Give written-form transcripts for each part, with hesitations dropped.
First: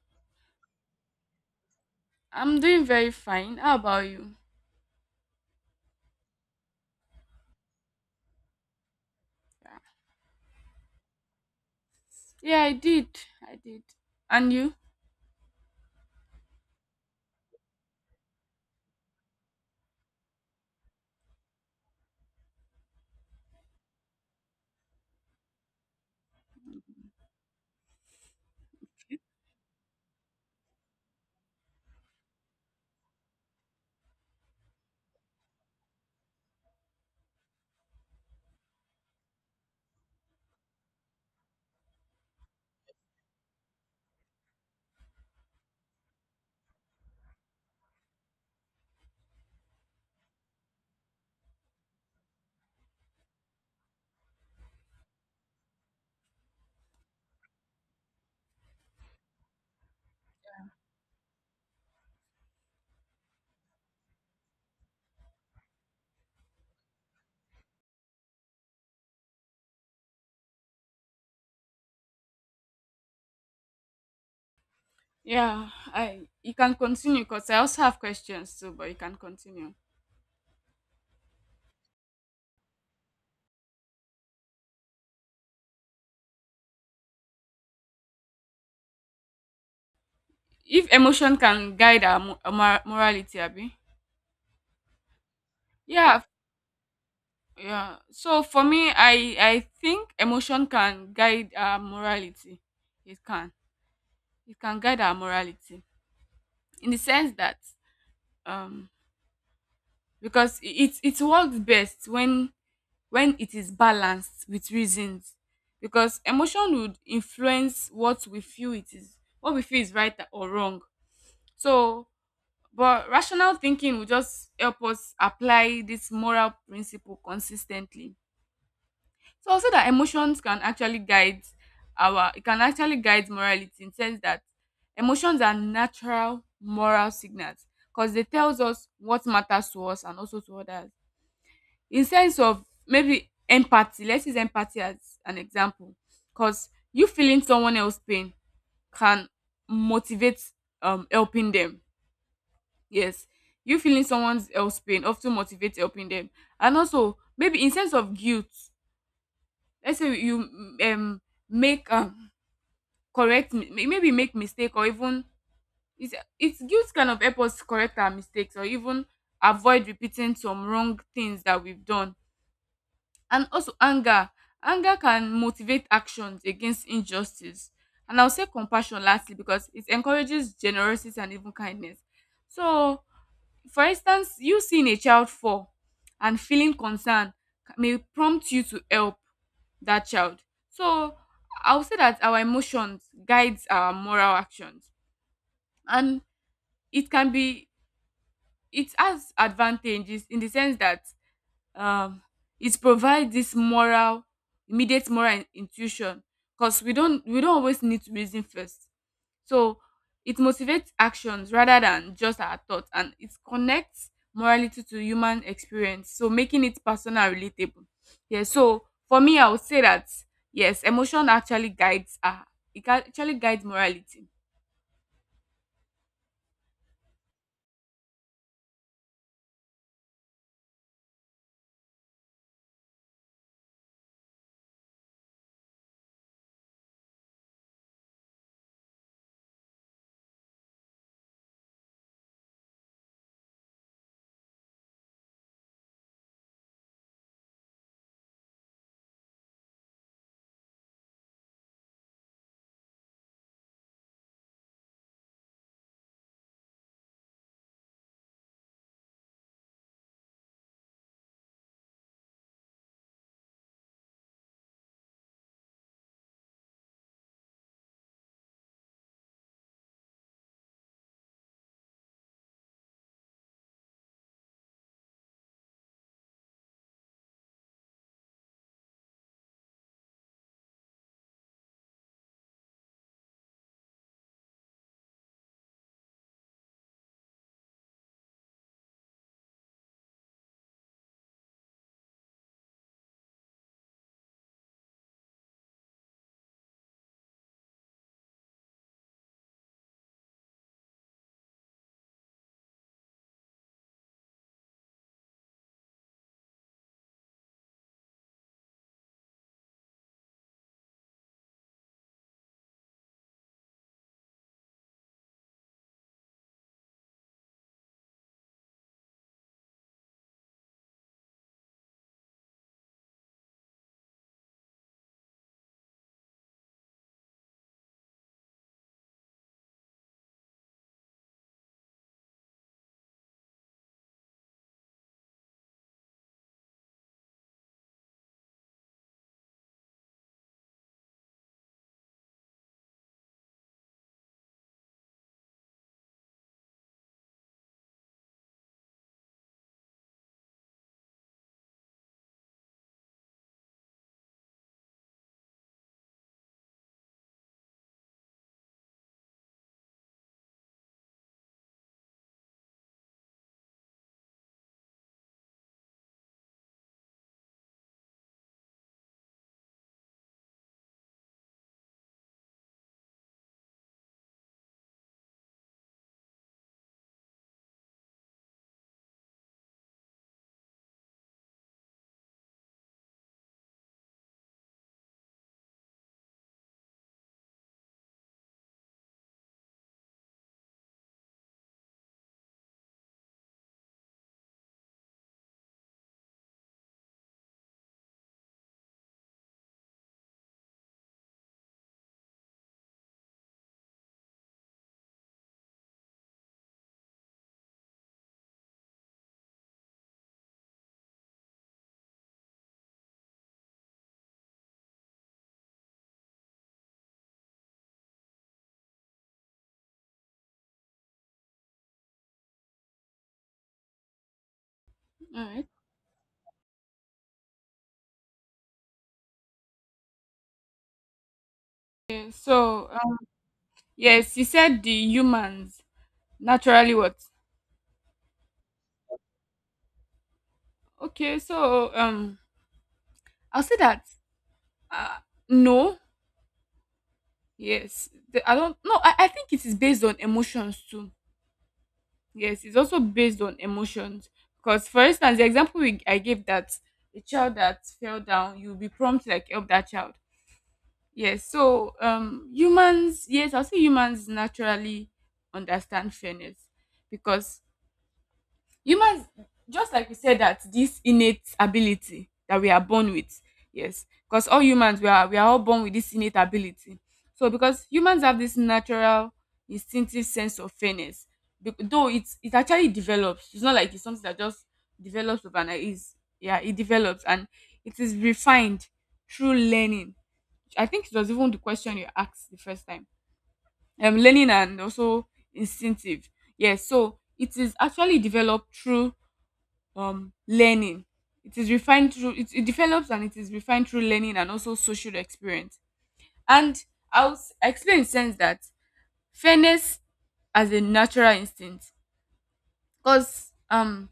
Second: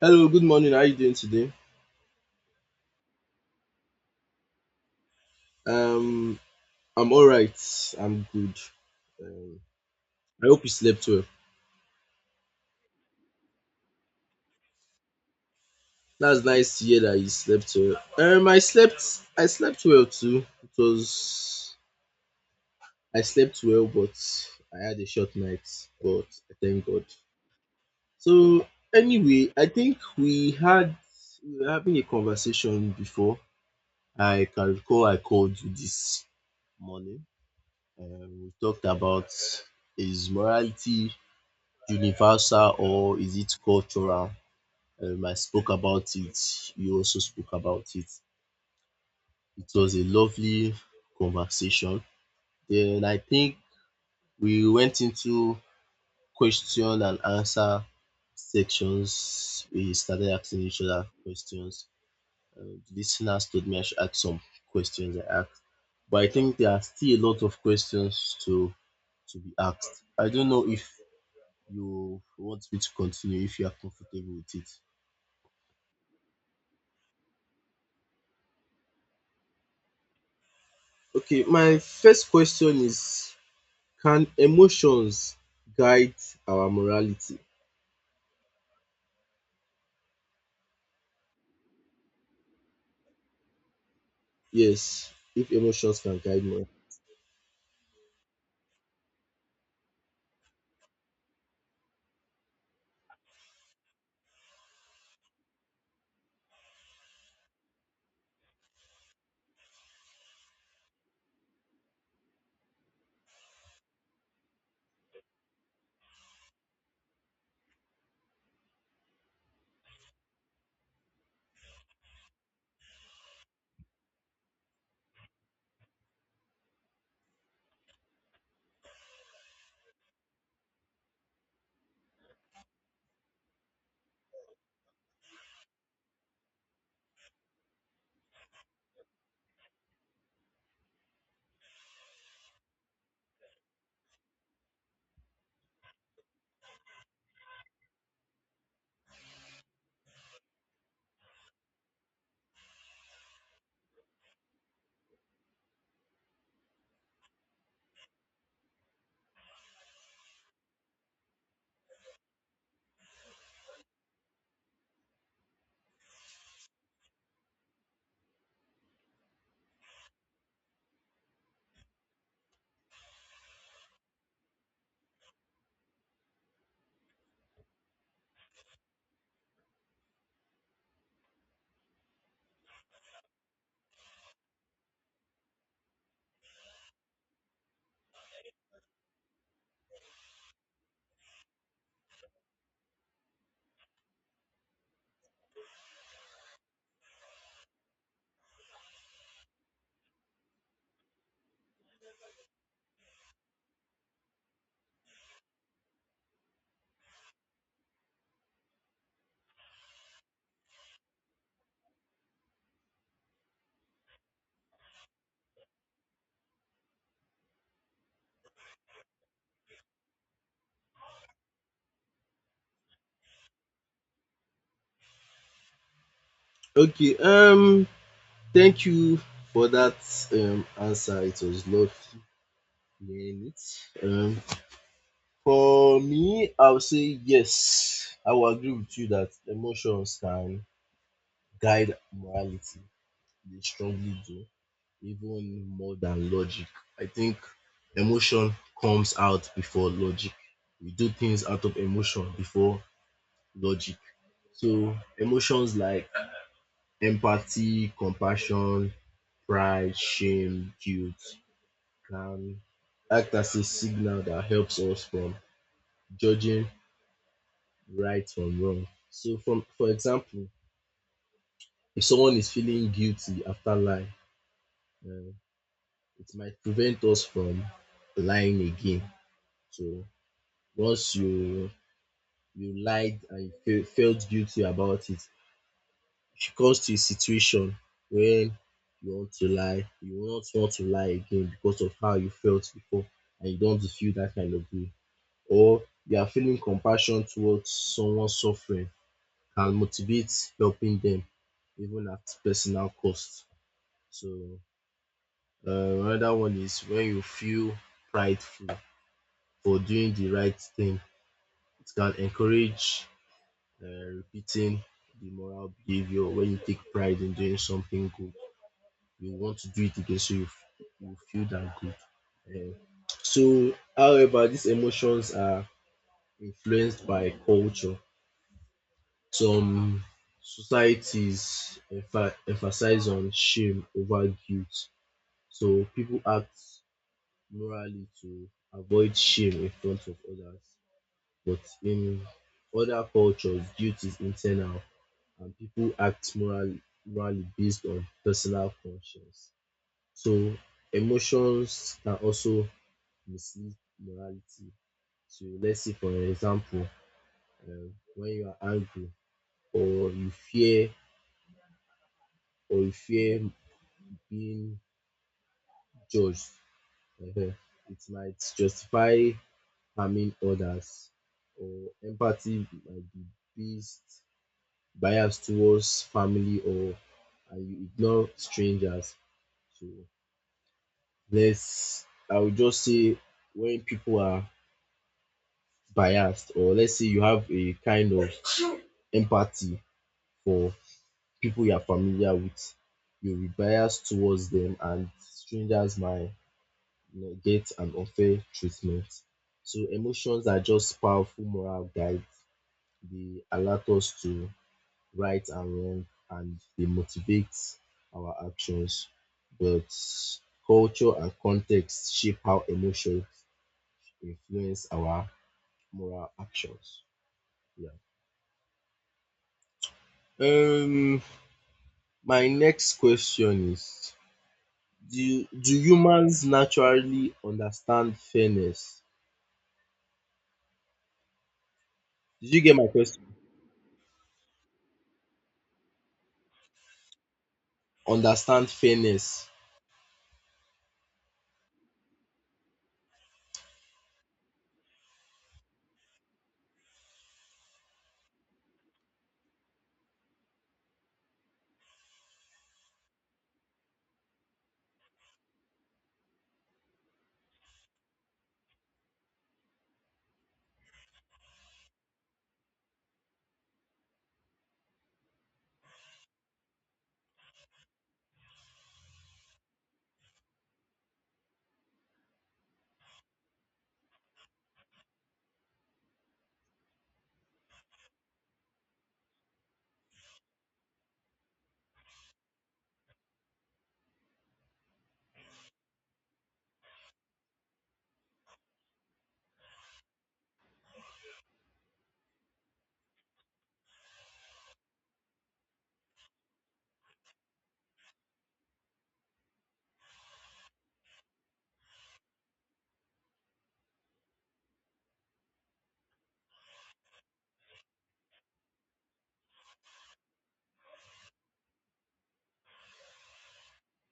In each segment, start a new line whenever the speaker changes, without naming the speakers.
Hello, good morning. How are you doing today?
I'm doing very fine. How about you?
Um, I'm all right. I'm good. Um, I hope you slept well.
Yeah, I did. I did. And you?
That's nice to hear that you slept well. I slept. I slept well too. It was. I slept well, but I had a short night. But I thank God. So anyway, I think we were having a conversation before. I can recall. I called you this morning. We talked about his morality universal or is it cultural? I spoke about it. You also spoke about it. It was a lovely conversation. Then I think we went into question and answer sections. We started asking each other questions. Uh, the listeners told me I should ask some questions. I asked, but I think there are still a lot of questions to be asked. I don't know if you want me to continue, if you are comfortable with it.
Yeah, I you can continue because I also have questions too, but you can continue.
Okay, my first question is, can emotions guide our morality?
If emotion can guide our morality, Abby.
Yes, if emotions
Yeah,
can guide morality.
yeah. So for me, I think emotion can guide our morality. It can. It can guide our morality in the sense that um because it works best when it is balanced with reasons, because emotion would influence what we feel, it is what we feel is right or wrong. So but rational thinking will just help us apply this moral principle consistently. So also that emotions can actually guide our it can actually guide morality, in sense that emotions are natural moral signals because they tells us what matters to us and also to others. In sense of maybe empathy, let's use empathy as an example, because you feeling someone else pain can motivate helping them. Yes, you feeling someone else pain often motivate helping them. And also maybe in sense of guilt, let's say you um make correct maybe make mistake, or even it's guilt kind of help us correct our mistakes, or even avoid repeating some wrong things that we've done. And also anger can motivate actions against injustice. And I will say compassion lastly, because it encourages generosity and even kindness. So for instance, you seeing a child fall and feeling concern may prompt you to help that child. So I will say that our emotions guides our moral actions, and it can be, it has advantages in the sense that, um, it provides this moral immediate moral in- intuition, because we don't always need to reason first. So it motivates actions rather than just our thoughts, and it connects morality to human experience, so making it personal and relatable. Yeah, so for me I would say that yes, emotion actually guides, actually guides morality.
Okay, thank you for that answer. It was lovely hearing it. For me, I would say yes. I will agree with you that emotions can guide morality. They strongly do. Even more than logic. I think emotion comes out before logic. We do things out of emotion before logic. So emotions like empathy, compassion, pride, shame, guilt can act as a signal that helps us from judging right from wrong. So from for example, if someone is feeling guilty after lying, uh, it might prevent us from lying again. So once you lied and you felt guilty about it. If it comes to a situation when you want to lie, you will not want to lie again because of how you felt before, and you don't feel that kind of way. Or you are feeling compassion towards someone suffering can motivate helping them even at personal cost. So uh, another one is when you feel prideful for doing the right thing. It can encourage uh, repeating the moral behavior. When you take pride in doing something good, you want to do it again, so you feel that good. um so however, these emotions are influenced by culture. Some societies emphasize on shame over guilt, so people act morally to avoid shame in front of others. But in other cultures, guilt is internal and people act morally based on personal conscience. So emotions can also mislead morality. So let's say for example, when you are angry or you fear or you fear being judged, um it might justify harming others. Or empathy might be based biased towards family, or and you ignore strangers. So let's I would just say when people are biased, or let's say you have a kind of empathy for people you are familiar with, you'll be biased towards them, and strangers might, you know, get an unfair treatment. So emotions are just powerful moral guides. They alert us to right and wrong, and they motivate our actions. But culture and context shape how emotions influence our moral actions. Yeah. Um, my next question is,
All right.
do humans naturally understand fairness?
Okay,
Did you get my
so
question?
yes, you said the humans naturally what?
Understand fairness.
Okay, so I'll say that. Uh, no. Yes. I don't. No. I think it is based on emotions too. Yes, it's also based on emotions. Because, for instance, the example I gave that a child that fell down, you'll be prompt to like help that child. Yes. So, humans. Yes, I'll say humans naturally understand fairness, because humans, just like we said that this innate ability that we are born with. Yes, because all humans, we are all born with this innate ability. So because humans have this natural instinctive sense of fairness, though it actually develops. It's not like it's something that just develops overnight, is, yeah, it develops and it is refined through learning. I think it was even the question you asked the first time, learning and also instinctive. Yes, so it is actually developed through learning. It is refined through, it develops and it is refined through learning and also social experience. And I'll explain in sense that fairness as a natural instinct, because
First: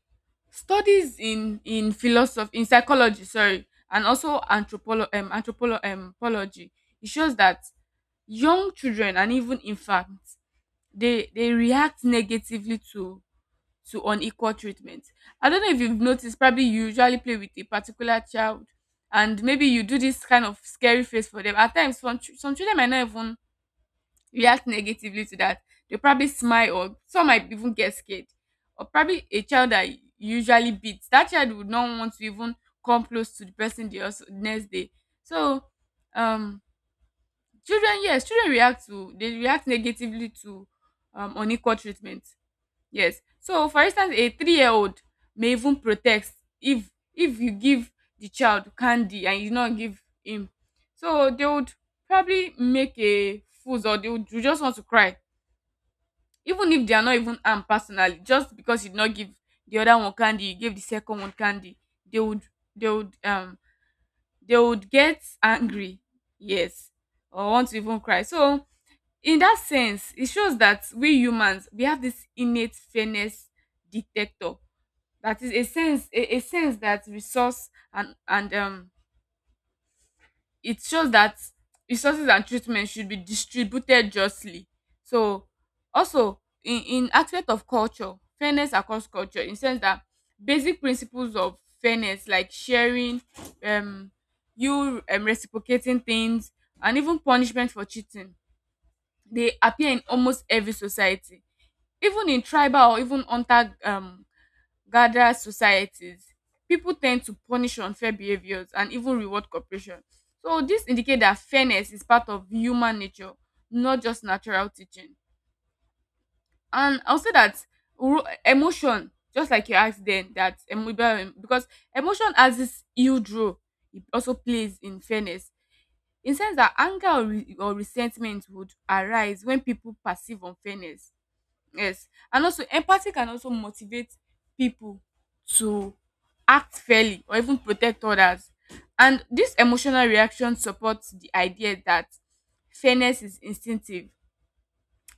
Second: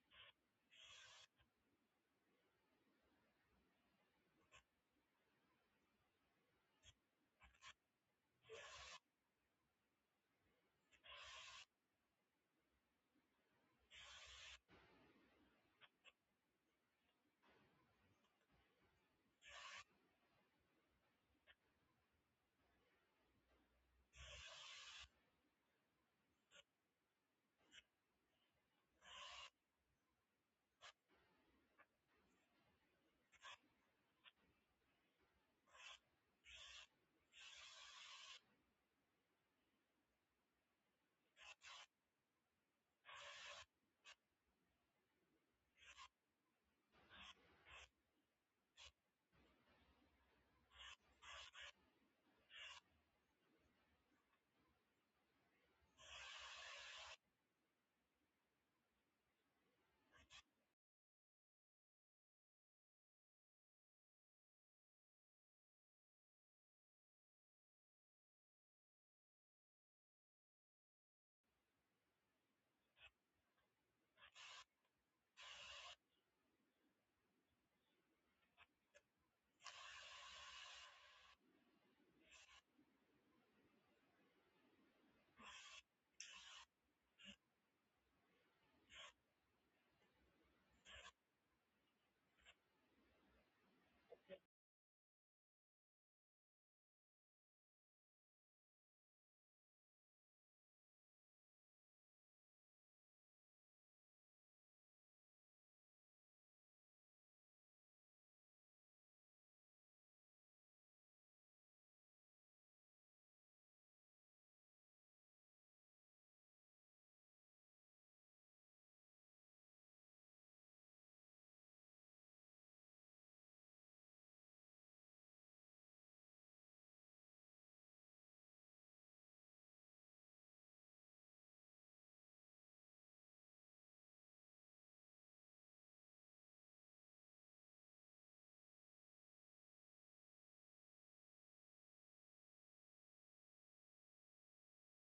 studies in philosophy, in psychology, sorry, and also anthropology, it shows that young children and even infants, they react negatively to unequal treatment. I don't know if you've noticed, probably you usually play with a particular child and maybe you do this kind of scary face for them. At times, some children might not even react negatively to that. They probably smile, or some might even get scared. Or probably a child that you usually beats, that child would not want to even come close to the person, the also, next day. So, um, children, yes, children they react negatively to unequal treatment. Yes. So for instance, a 3-year-old may even protest if you give the child candy and you not give him. So they would probably make a fools, or they would you just want to cry. Even if they are not even armed personally, just because you did not give the other one candy, you gave the second one candy, they would they would um they would get angry. Yes. Or want to even cry. So in that sense, it shows that we humans, we have this innate fairness detector, that is a sense that resource and it shows that resources and treatment should be distributed justly. So also in aspect of culture, fairness across culture in sense that basic principles of fairness like sharing, um you reciprocating things, and even punishment for cheating, they appear in almost every society. Even in tribal or even hunter Guardian societies, pipu ten d to punish unfair behaviours and even reward cooperation. So dis indicate dat fairness is part of human nature, not just natural teaching. And I would say dat ro emotion, just like you ask den dat, because emotion has dis huge role, it also plays in fairness, in sense dat anger or resentment would arise wen pipu perceive unfairness. Yes. And also empathy can also motivate people to act fairly or even protect others. And this emotional reaction supports the idea that fairness is instinctive.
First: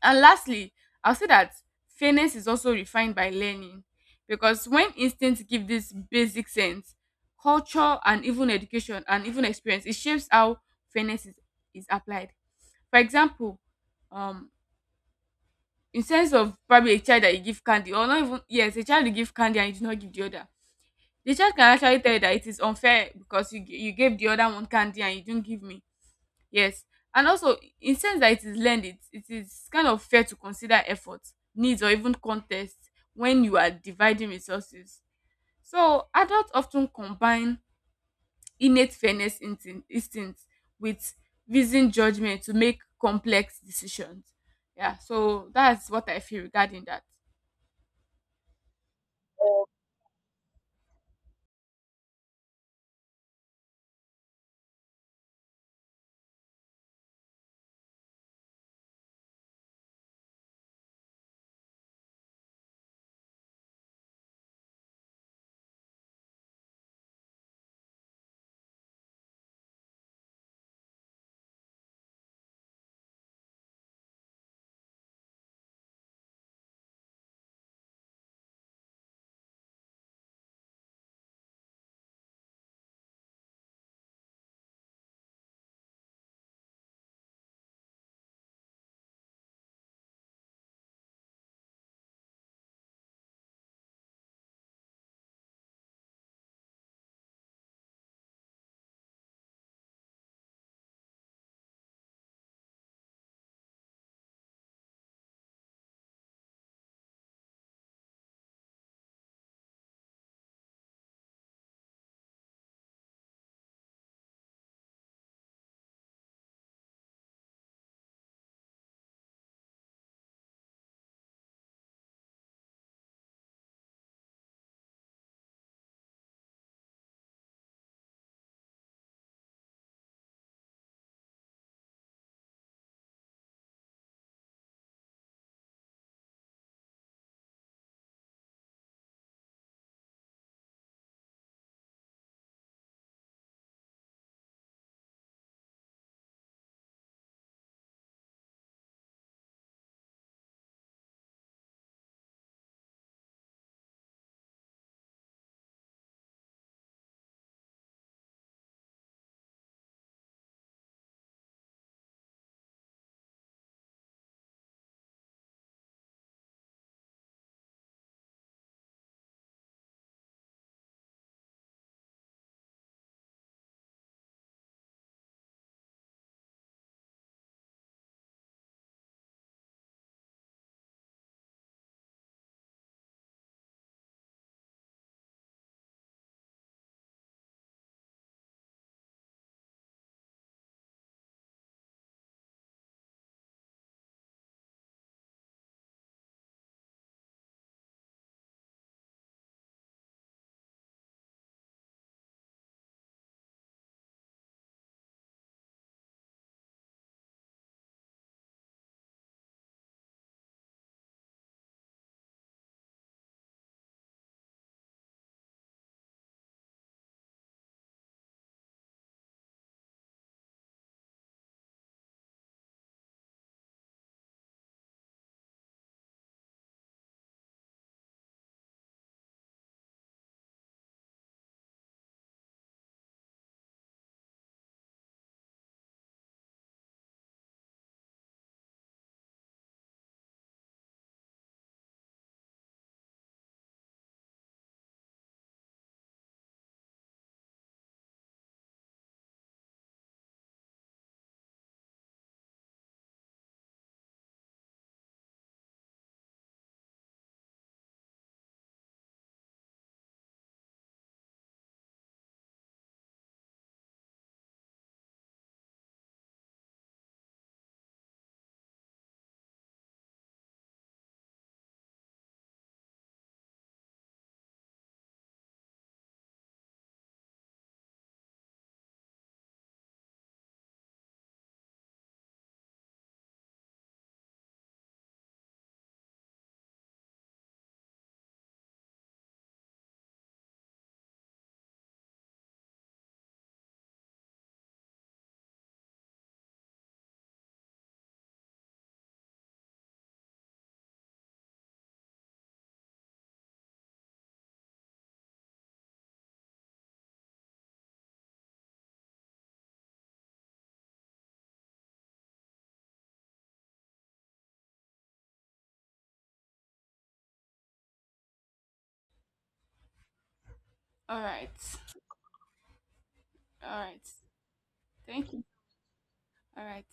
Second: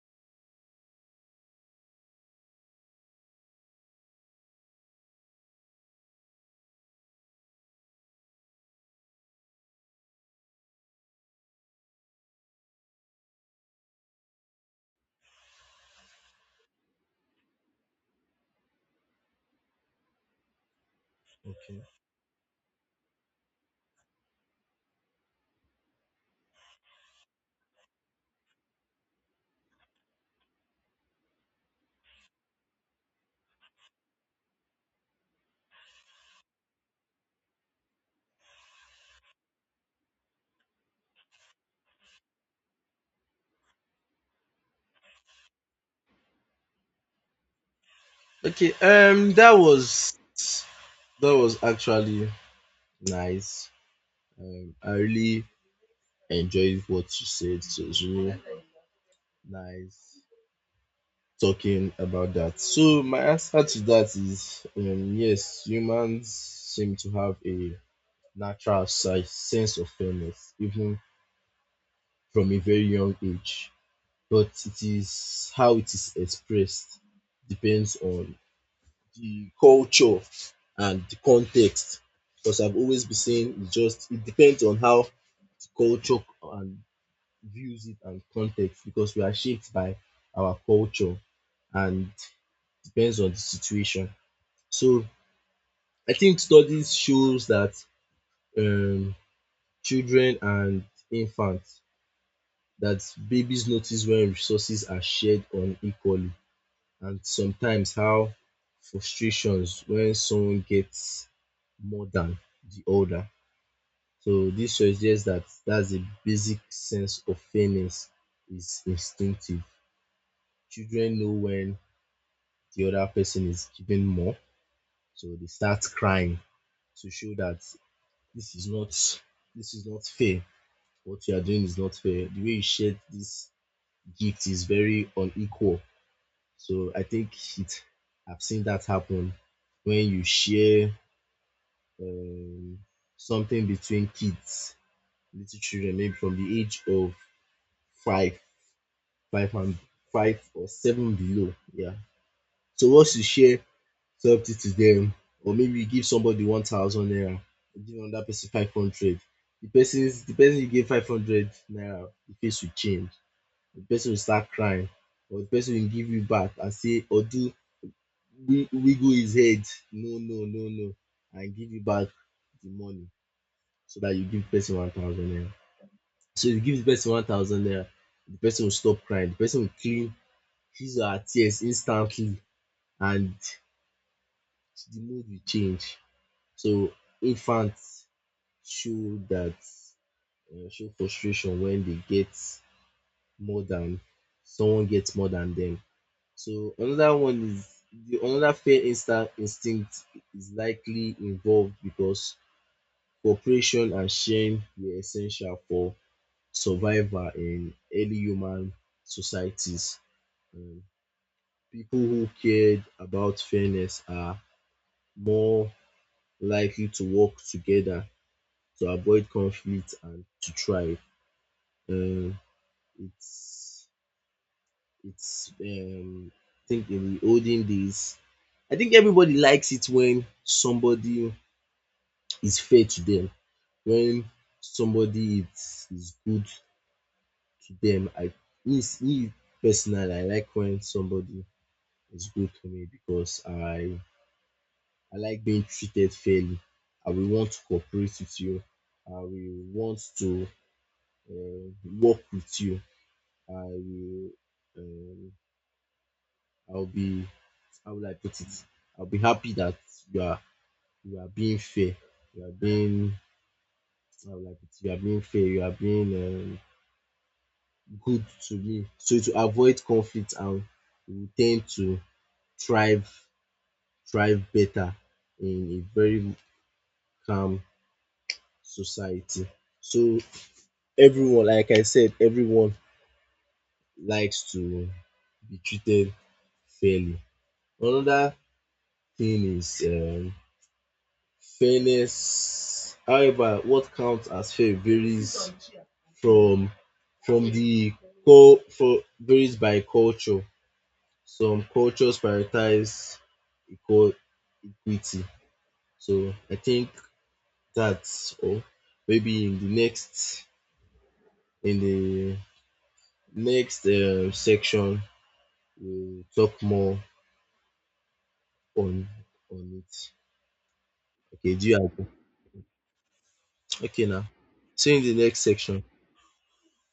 And lastly, I'll say that fairness is also refined by learning, because when instincts give this basic sense, culture and even education and even experience, it shapes how fairness is applied. For example, um, in sense of probably a child that you give candy or not, even yes, a child you give candy and you do not give the other, the child can
Okay.
actually tell you that it is unfair because you gave the other one candy and you didn't give me. Yes. And also in sense that it is learned, it is kind of fair to consider effort, needs, or even contest, when you are dividing resources. So adults often combine innate fairness instinct with reasoned judgment to make complex decisions. Yeah, so that's what I feel regarding that.
Okay, that was, that was actually nice. I really enjoyed what you said. So it's really nice talking about that. So my answer to that is, yes, humans seem to have a natural sense of fairness, even from a very young age. But it is how it is expressed depends on the culture and the context. Because I've always been saying it, just it depends on how the culture and views it and context, because we are shaped by our culture and depends on the situation. So I think studies shows that um children and infants that babies notice when resources are shared unequally, and sometimes how frustrations when someone gets more than the other. So this suggests that that's a basic sense of fairness is instinctive. Children know when the other person is given more, so they start crying to show that. this is not this is not fair. What you are doing is not fair. The way you shared this gift is very unequal. So I think it, I've seen that happen when you share um, something between kids, little children maybe from the age of five five and five or seven below, yeah. So once you share something to them, or maybe you give somebody 1,000 naira, you give another person 500, the person you gave 500 naira, the face will change, the person will start crying, or the person will give you back and say or do, wiggle his head, no, no, no, no, and give you back the money. So that you give the person 1,000 naira, so you give the person 1,000 naira, the person will stop crying, the person will clean his or her tears instantly, and the mood will change. So infants show that, show frustration when they get more than, someone gets more than them. So another one is the another fear instinct is likely involved, because cooperation and sharing were essential for survival in early human societies. Um, people who cared about fairness are more likely to work together, to avoid conflict and to thrive. Um, it's I think in the olden days, I think everybody likes it when somebody is fair to them, when somebody is good to them. I me Me personally, I like when somebody is good to me because I like being treated fairly. I will want to cooperate with you. I will want to um work with you. I will um I'll be, how will I put it? I'll be happy that you are you are being fair. You are being, how will I put it? You are being fair. You are being good to me. So to avoid conflict, and we tend to thrive thrive better in a very calm society. So everyone, like I said, everyone likes to be treated fairly. Another thing is, fairness, however, what counts as fair varies from from the co for varies by culture. Some cultures prioritize equal equity. So I think that's all. Maybe in the next, in the next section, we'll talk more on on it.
All right.
Okay, do you agree?
All right.
Okay now. See you in the
Thank
next
you.
section.
All right.